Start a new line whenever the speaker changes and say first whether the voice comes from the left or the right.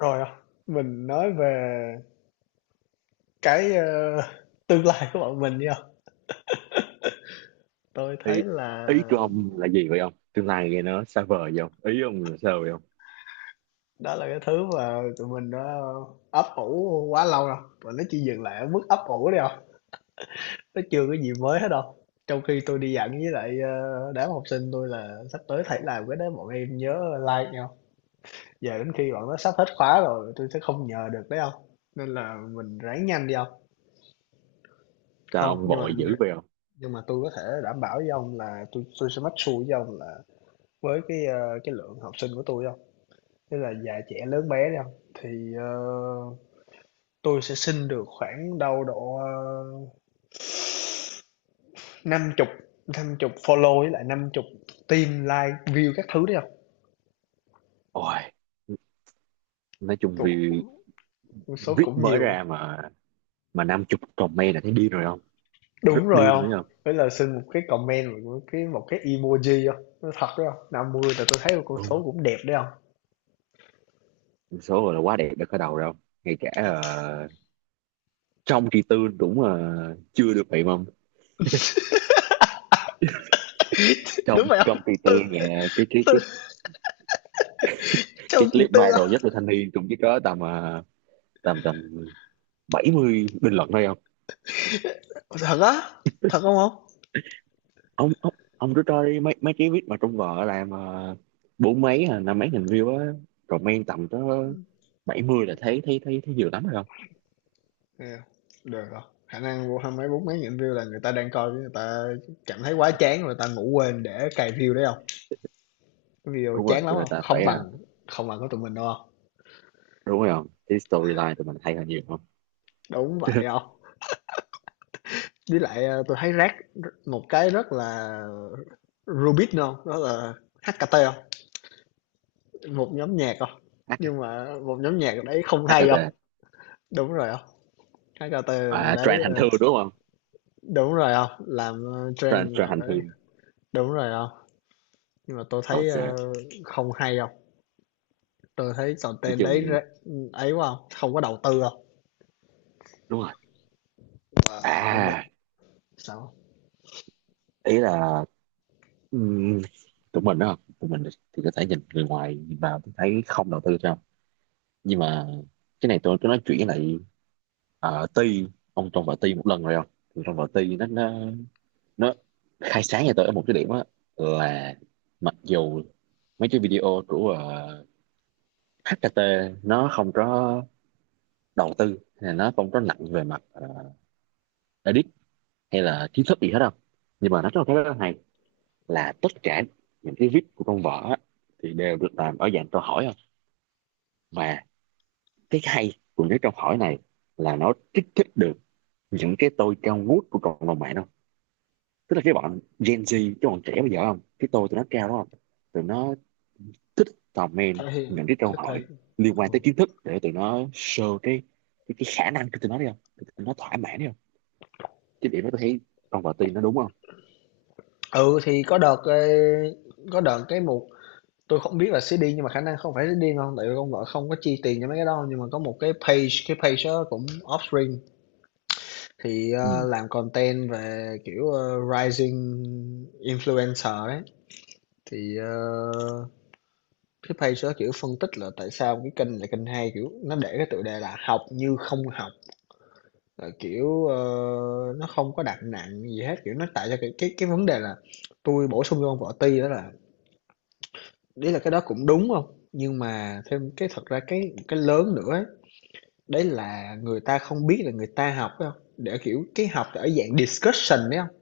left: Rồi à, mình nói về cái, ơ, tương lai của bọn mình đi. Tôi
right: Ý
left: thấy là
right: ý của ông là gì vậy ông? Tương lai nghe nó xa vời vậy ông? Ý ông là sao vậy ông?
left: đó là cái thứ mà tụi mình đã ấp ủ quá lâu rồi, và nó chỉ dừng lại ở mức ấp ủ đi không, nó chưa có gì mới hết đâu. Trong khi tôi đi dặn với lại, đám học sinh tôi là sắp tới thầy làm cái đó bọn em nhớ like nhau, giờ đến khi bọn nó sắp hết khóa rồi tôi sẽ không nhờ được đấy không? Nên là mình ráng nhanh đi không?
right: Sao
left: Không,
right: ông
left: nhưng mà
right: vội
left: nhưng
right: dữ vậy ông?
left: nhưng mà tôi có thể đảm bảo với ông là tôi sẽ make sure với ông là với cái lượng học sinh của tôi không, tức là già trẻ lớn bé đi ông, thì, ờ, tôi sẽ xin được khoảng đâu độ, năm chục 50 follow với lại 50 tim like, view các thứ đấy không.
right: Ôi, nói chung
left: Thuộc
right: vì
left: số
right: viết
left: cũng
right: mới
left: nhiều.
right: ra mà 50 comment là thấy điên rồi không? Rất
left: Đúng rồi
right: điên rồi đấy
left: không,
right: không?
left: với là xin một cái comment, một cái emoji không, nó thật đó, 50 là tôi thấy một con số cũng đẹp đấy không.
right: Đúng số rồi, là quá đẹp, đã khởi đầu rồi không? Ngay cả trong kỳ tư cũng chưa được vậy mà ông.
left: Đúng
right: Trong
left: vậy không
right: trong kỳ tư
left: tư
right: nghe cái cái
left: tư
right: cái
left: trong
right: cái clip
left: tư
right: viral
left: ông.
right: nhất là thanh niên cũng chỉ có tầm tầm tầm 70 bình luận thôi không.
left: Thật á, thật không ông?
right: Ông cứ coi mấy mấy cái viết mà trong vợ làm uh, bốn mấy à, năm mấy nghìn view á, rồi men tầm tới 70 là thấy thấy thấy thấy nhiều lắm rồi không.
left: Yeah. Được rồi. Khả năng vô hai mấy bốn mấy nghìn view là người ta đang coi, người ta cảm thấy quá chán rồi, người ta ngủ quên để cài view đấy không? Cái video
right: Đúng rồi,
left: chán lắm
right: cho nên
left: không?
right: ta
left: Không
right: phải à,
left: bằng không bằng của tụi mình đâu không?
right: đúng rồi không, cái storyline tụi mình hay hơn nhiều không.
left: Đúng vậy không? Với lại tôi thấy rác một cái rất là Rubik nữa không? Đó là HKT không? Một nhóm nhạc không?
right: H-
left: Nhưng mà một nhóm nhạc đấy không hay không?
right: HRT.
left: Đúng rồi không? HKT
right: À,
left: đấy
right: trend hành thương đúng không?
left: đúng rồi không? Làm
right: trend
left: trend
right: trend
left: gọi
right: hành
left: là
right: thương.
left: đúng rồi không? Nhưng mà tôi thấy
right: Ok,
left: không hay không? Tôi thấy
right: nói
left: content đấy
right: chung,
left: ra ấy quá hông? Không có đầu tư không.
right: đúng rồi,
left: Và cũng vẫn
right: à,
left: sao?
right: ý là ừm, tụi mình đó, tụi mình thì có thể nhìn, người ngoài nhìn vào thấy không đầu tư sao, nhưng mà cái này tôi cứ nói chuyện lại. Ti, ông trong vở Ti một lần rồi không, thì trong vở Ti nó nó khai sáng cho tôi ở một cái điểm á, là mặc dù mấy cái video của HKT nó không có đầu tư, hay là nó không có nặng về mặt edit hay là kiến thức gì hết đâu, nhưng mà nó có một cái rất hay, là tất cả những cái viết của trong vở á, thì đều được làm ở dạng câu hỏi không. Và cái hay của những câu hỏi này là nó kích thích được những cái tôi cao ngút của cộng đồng mạng, tức là cái bọn Gen Z, cái bọn trẻ bây giờ không, cái tôi tụi nó cao đó không, tụi nó thích comment
left: Thấy hiện
right: những cái câu
left: thích thể
right: hỏi liên quan
left: ừ.
right: tới kiến thức để tụi nó show cái cái khả năng của tụi nó đi không, tụi nó thỏa mãn đi không. Cái điểm đó tôi thấy con vợ tiên nó đúng không.
left: Ừ, thì có đợt, ê, có đợt cái mục tôi không biết là xí điên, nhưng mà khả năng không phải xí điên đâu, tại vì con vợ không có chi tiền cho mấy cái đó, nhưng mà có một cái page đó cũng offspring thì,
right: Ừ.
left: làm content về, kiểu, rising influencer ấy. Thì, cái page đó, kiểu, phân tích là tại sao cái kênh là kênh hay, kiểu, nó để cái tựa đề là "Học như không học". Là kiểu nó không có đặt nặng gì hết, kiểu nó tạo ra cái vấn đề là tôi bổ sung cho ông võ ti đó là đấy là cái đó cũng đúng không, nhưng mà thêm cái thật ra cái lớn nữa ấy, đấy là người ta không biết là người ta học phải không, để kiểu cái học ở dạng discussion đấy không.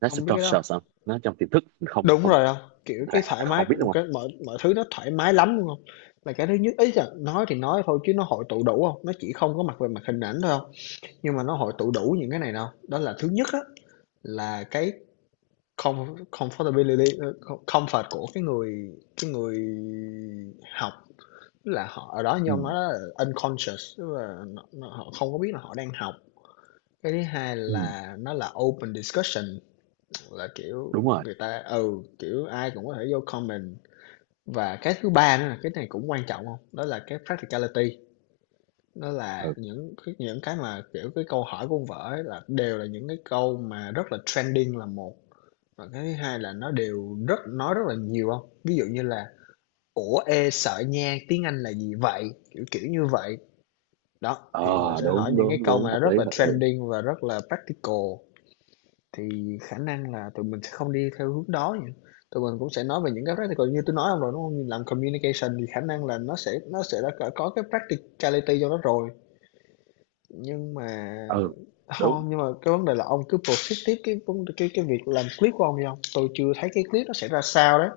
right: Nó sẽ
left: Ông biết cái đó không?
right: conscious không, nó trong tiềm thức mình không
left: Đúng
right: không
left: rồi không, kiểu
right: là
left: cái thoải mái,
right: không biết đúng
left: cái
right: không.
left: mọi mọi thứ nó thoải mái lắm, đúng không? Là cái thứ nhất ấy, là nói thì nói thôi chứ nó hội tụ đủ không, nó chỉ không có mặt về mặt hình ảnh thôi không, nhưng mà nó hội tụ đủ những cái này đâu, đó là thứ nhất á, là cái comfortability comfort của cái người học, là họ ở đó như ông nói
right: Ừ.
left: đó là unconscious, tức là họ không có biết là họ đang học. Cái thứ hai
right: Ừ.
left: là nó là open discussion, là kiểu
right: Đúng rồi.
left: người ta ừ kiểu ai cũng có thể vô comment. Và cái thứ ba nữa là cái này cũng quan trọng không, đó là cái practicality, đó là
right: Ừ.
left: những cái mà kiểu cái câu hỏi của ông vợ ấy là đều là những cái câu mà rất là trending là một. Và cái thứ hai là nó đều rất nói rất là nhiều không. Ví dụ như là "Ủa, ê, sợ nha, tiếng Anh là gì vậy?" Kiểu, kiểu như vậy. Đó, thì họ
right: Ờ,
left: sẽ hỏi
right: đúng
left: những cái
right: đúng
left: câu
right: đúng,
left: mà
right: hợp
left: rất
right: lý
left: là
right: hợp lý.
left: trending và rất là practical, thì khả năng là tụi mình sẽ không đi theo hướng đó nhỉ. Tụi mình cũng sẽ nói về những cái practical như tôi nói ông rồi, đúng hông? Làm communication thì khả năng là nó sẽ đã có cái practicality cho nó rồi, nhưng mà
right: Ừ. Đúng.
left: không, nhưng mà cái vấn đề là ông cứ proceed tiếp cái việc làm clip của ông đi không, tôi chưa thấy cái clip nó sẽ ra sao đấy.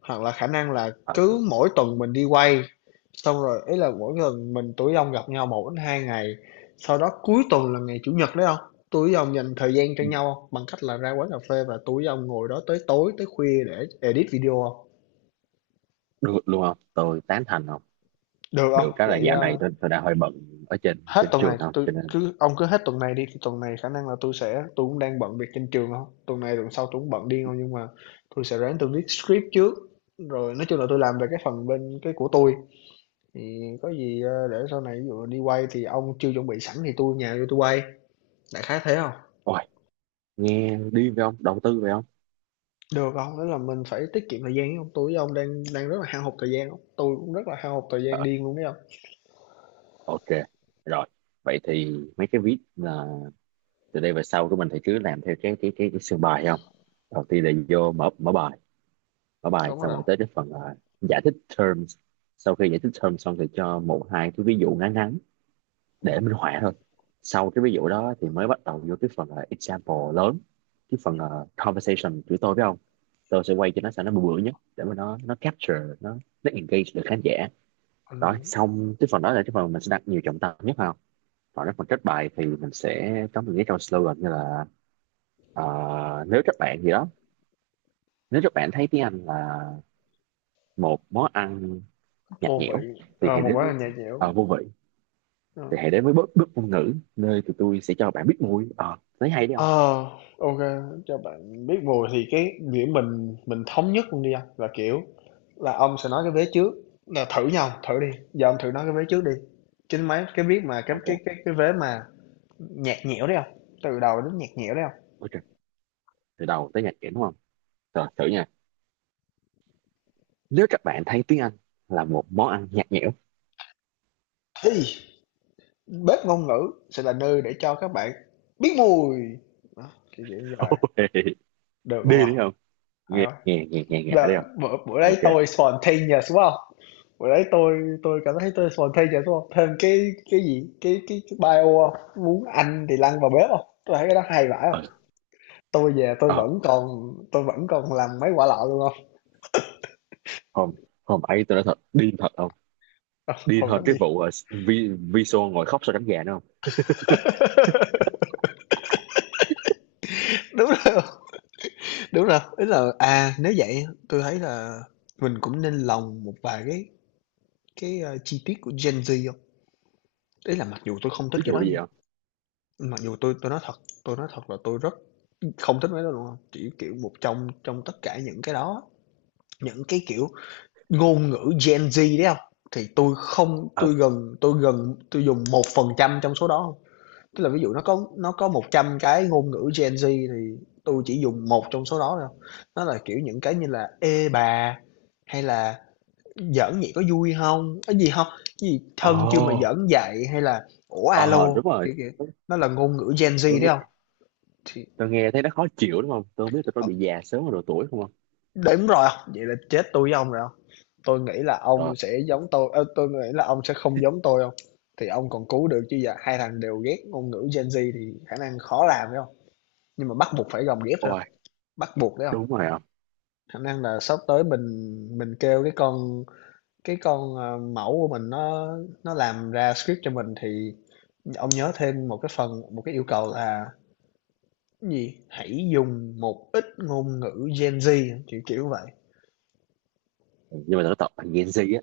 left: Hoặc là khả năng là
right: Ờ.
left: cứ mỗi tuần mình đi quay, xong rồi ấy là mỗi lần mình tụi ông gặp nhau một đến hai ngày, sau đó cuối tuần là ngày Chủ nhật đấy không. Tụi ông dành thời gian cho
right: Ừ.
left: nhau hông? Bằng cách là ra quán cà phê và tụi ông ngồi đó tới tối, tới khuya để edit video không.
right: Được luôn không, tôi tán thành không.
left: Được
right: Được
left: không?
right: cái là
left: Vậy,
right: dạo này tôi đang hơi bận ở trên
left: hết
right: trên
left: tuần
right: trường
left: này
right: không,
left: tôi
right: cho nên.
left: cứ ông cứ hết tuần này đi, thì tuần này khả năng là tôi sẽ tôi cũng đang bận việc trên trường không, tuần này tuần sau tôi cũng bận điên không, nhưng mà tôi sẽ ráng tui viết script trước, rồi nói chung là tôi làm về cái phần bên cái của tôi, thì có gì để sau này ví dụ đi quay thì ông chưa chuẩn bị sẵn thì tôi nhà tôi quay, đại khái thế không.
right: Ôi, nghe điên phải không? Đầu tư phải không?
left: Được không, đó là mình phải tiết kiệm thời gian chứ không tôi với ông đang đang rất là hao hụt thời gian đó. Tôi cũng rất là hao hụt thời gian
right: Ờ,
left: điên luôn đấy không.
right: ok, rồi. Vậy thì mấy cái viết là từ đây về sau của mình thì cứ làm theo cái sườn bài không? Đầu tiên là vô mở mở bài
left: Đúng
right: xong
left: rồi
right: rồi
left: không,
right: tới cái phần là giải thích terms. Sau khi giải thích terms xong thì cho một hai cái ví dụ ngắn ngắn để
left: mình,
right: minh họa thôi. Sau cái ví dụ đó thì mới bắt đầu vô cái phần là example lớn, cái phần là conversation của tôi phải không? Tôi sẽ quay cho nó sao nó bự bự nhất để mà nó capture nó engage được khán giả. Rồi
left: mình
right: xong cái phần đó là cái phần mình sẽ đặt nhiều trọng tâm nhất không? Còn cái phần kết bài thì mình sẽ có một cái câu slogan như là ờ, nếu các bạn gì đó, nếu các bạn thấy tiếng Anh là một món ăn nhạt
left: vô
right: nhẽo
left: vị
right: thì hãy
left: một
right: đến
left: món là
right: với
left: nhà nhẽo.
right: vô vị, thì
left: Ờ.
right: hãy đến với bước bước ngôn ngữ, nơi tụi tôi sẽ cho bạn biết mùi. Ờ Thấy hay đấy không.
left: Ờ, ok, cho bạn biết mùi thì cái điểm mình thống nhất luôn đi anh, là kiểu là ông sẽ nói cái vế trước, là thử nhau, thử đi. Giờ ông thử nói cái vế trước đi. Chính mấy cái biết mà cái cái
right: Ok.
left: cái cái vế mà nhạt nhẽo đấy không. Từ đầu đến nhạt nhẽo đấy không.
right: Ok, từ đầu tới nhạt nhẽo đúng không, rồi thử nha. Nếu các bạn thấy tiếng Anh là một món ăn nhạt nhẽo.
left: Thì bếp ngôn ngữ sẽ là nơi để cho các bạn biết mùi. Đó, kiểu, kiểu như vậy. Được không
right: Đi đấy
left: hông?
right: không.
left: Hay
right: nghe
left: không?
right: nghe nghe nghe nghe đấy
left: Là
right: không.
left: bữa bữa đấy
right: Ok.
left: tôi spontaneous, đúng không? Bữa đấy tôi cảm thấy tôi spontaneous, đúng không? Thêm cái gì, cái bio hông? Muốn ăn thì lăn vào bếp không? Tôi thấy cái đó hay vãi
right: ờ,
left: không? Tôi về
right: ờ,
left: tôi vẫn còn làm mấy quả lọ luôn không?
right: không không ấy, tôi nói thật điên thật không,
left: Ờ,
right: điên
left: hồi đó
right: hơn cái
left: thì
right: vụ vi Viso ngồi khóc sau đánh gà nữa không.
left: đúng rồi. Đúng rồi, ý là, à, nếu vậy tôi thấy là mình cũng nên lồng một vài cái chi tiết của Gen Z không. Ý là mặc dù tôi không thích
right: Ví
left: cái
right: dụ
left: đó
right: như vậy
left: nha,
right: không.
left: mặc dù tôi nói thật, tôi nói thật là tôi rất không thích mấy cái đó luôn á, chỉ, kiểu, một trong trong tất cả những cái đó, những cái, kiểu, ngôn ngữ Gen Z đấy không, thì tôi không
right: Ừ.
left: tôi dùng 1% trong số đó. Tức là ví dụ nó có 100 cái ngôn ngữ Gen Z, thì tôi chỉ dùng một trong số đó thôi. Nó là, kiểu, những cái như là "Ê bà" hay là "Giỡn vậy có vui không? Cái gì không, cái gì
right: Ờ
left: "Thân chưa mà
right: ồ.
left: giỡn dạy", hay là "Ủa alo",
right: Ờ, đúng rồi.
left: kiểu kiểu.
right: tôi,
left: Nó là ngôn ngữ Gen
right: tôi
left: Z đấy
right: nghe
left: không. Thì
right: tôi nghe thấy nó khó chịu đúng không, tôi không biết tôi có
left: ờ,
right: bị già sớm vào độ tuổi không không
left: đúng rồi, không vậy là chết tôi với ông rồi hông? Tôi nghĩ là ông
right: Rồi.
left: sẽ giống tôi tôi nghĩ là ông sẽ không giống tôi không. Thì ông còn cứu được, chứ giờ hai thằng đều ghét ngôn ngữ Gen Z thì khả năng khó làm phải không. Nhưng mà bắt buộc phải gồng ghép thôi.
right: Ôi,
left: Bắt buộc đấy không?
right: đúng rồi không.
left: Khả năng là sắp tới mình kêu cái con, mẫu của mình, nó làm ra script cho mình thì ông nhớ thêm một cái phần, một cái yêu cầu là cái gì? Hãy dùng một ít ngôn ngữ Gen Z, kiểu, kiểu vậy.
right: Nhưng mà tôi nói thật là Gen Z á,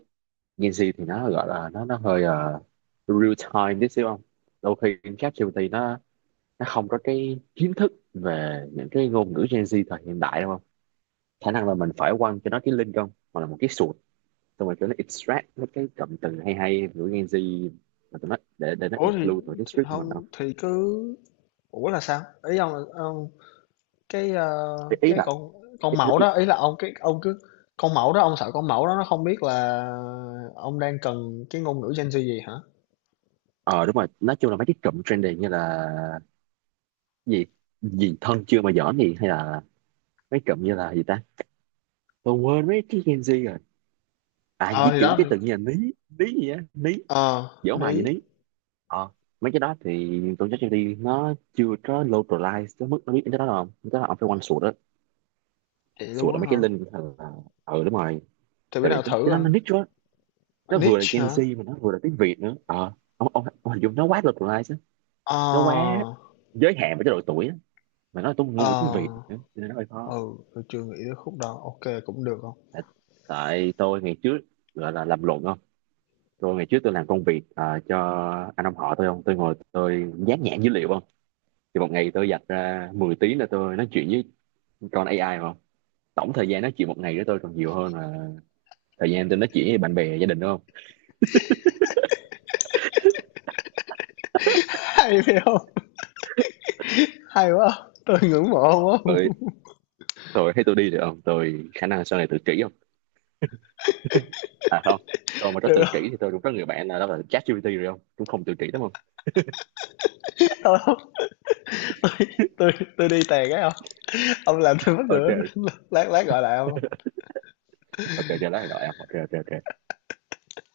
right: Gen Z thì nó gọi là nó hơi real time tí xíu không. Đôi khi ChatGPT nó không có cái kiến thức về những cái ngôn ngữ Gen Z thời hiện đại đúng không. Khả năng là mình phải quăng cho nó cái link không, hoặc là một cái, xong rồi kiểu nó extract mấy cái cụm từ hay hay của Gen Z mà tụi nó, để nó
left: Ủa, thì
right: include vào cái
left: thì
right: script của mình
left: hông
right: không.
left: thì cứ ủa là sao? Ý ông là ông cái, ơ,
right: ý, ý
left: cái
right: là ý,
left: con mẫu
right: ý,
left: đó, ý là ông ông cứ con mẫu đó, ông sợ con mẫu đó nó không biết là ông đang cần cái ngôn ngữ Gen Z gì hả?
right: ờ đúng rồi, nói chung là mấy cái cụm trendy như là gì, gì thân chưa mà giỡn gì, hay là mấy cụm như là gì ta, tôi quên mấy cái Gen Z rồi, à
left: Ờ,
right: di
left: thì
right: chuyển
left: đó,
right: cái từ như là ní ní gì á, ní
left: ờ,
right: dở
left: Ní,
right: hoài gì ní. Ờ, mấy cái đó thì tôi chắc đi, nó chưa có localize tới mức nó biết cái đó đâu, cái đó là ông phải quanh sụt đó.
left: vậy
right: Sụt
left: luôn
right: là
left: á
right: mấy
left: hả?
right: cái link hay là. Ừ, đúng rồi.
left: Thì bữa
right: Tại vì
left: nào
right: cái,
left: thử
right: cái đó
left: à.
right: nó niche quá, nó vừa là
left: Niche
right: Gen
left: hả?
right: Z mà nó vừa là tiếng Việt nữa. Ờ ông hình dung nó quá localized á. Nó quá
left: Ờ,
right: giới hạn với cái độ tuổi á, mà nó là
left: ờ,
right: ngôn ngữ tiếng Việt nữa cho nên nó hơi khó.
left: ừ, tôi chưa nghĩ tới khúc đó. Ô cũng được không?
right: Tại, tại tôi ngày trước gọi là làm luận không, tôi ngày trước tôi làm công việc cho anh ông họ tôi không, tôi ngồi tôi dán nhãn dữ liệu không, thì một ngày tôi dành ra 10 tiếng là tôi nói chuyện với con AI không. Tổng thời gian nói chuyện một ngày với tôi còn nhiều hơn là thời gian tôi nói chuyện với bạn bè gia đình đúng không.
left: Hay phải hông? Hay quá. Tôi ngưỡng mộ ông quá.
right: Rồi, tôi thấy tôi đi được không, tôi khả năng sau này tự kỷ, à không, tôi mà rất
left: Được
right: tự kỷ
left: hông?
right: thì tôi cũng có người bạn là, đó là ChatGPT rồi không, cũng không tự kỷ đúng không.
left: Thôi hông? Tui tui tui đi tè cái hông? Ông làm tôi mắc
right: Ờ
left: cười.
right: trời.
left: Lát lát gọi lại ông.
right: Ờ trời trời lá này là em, ok, trời trời trời.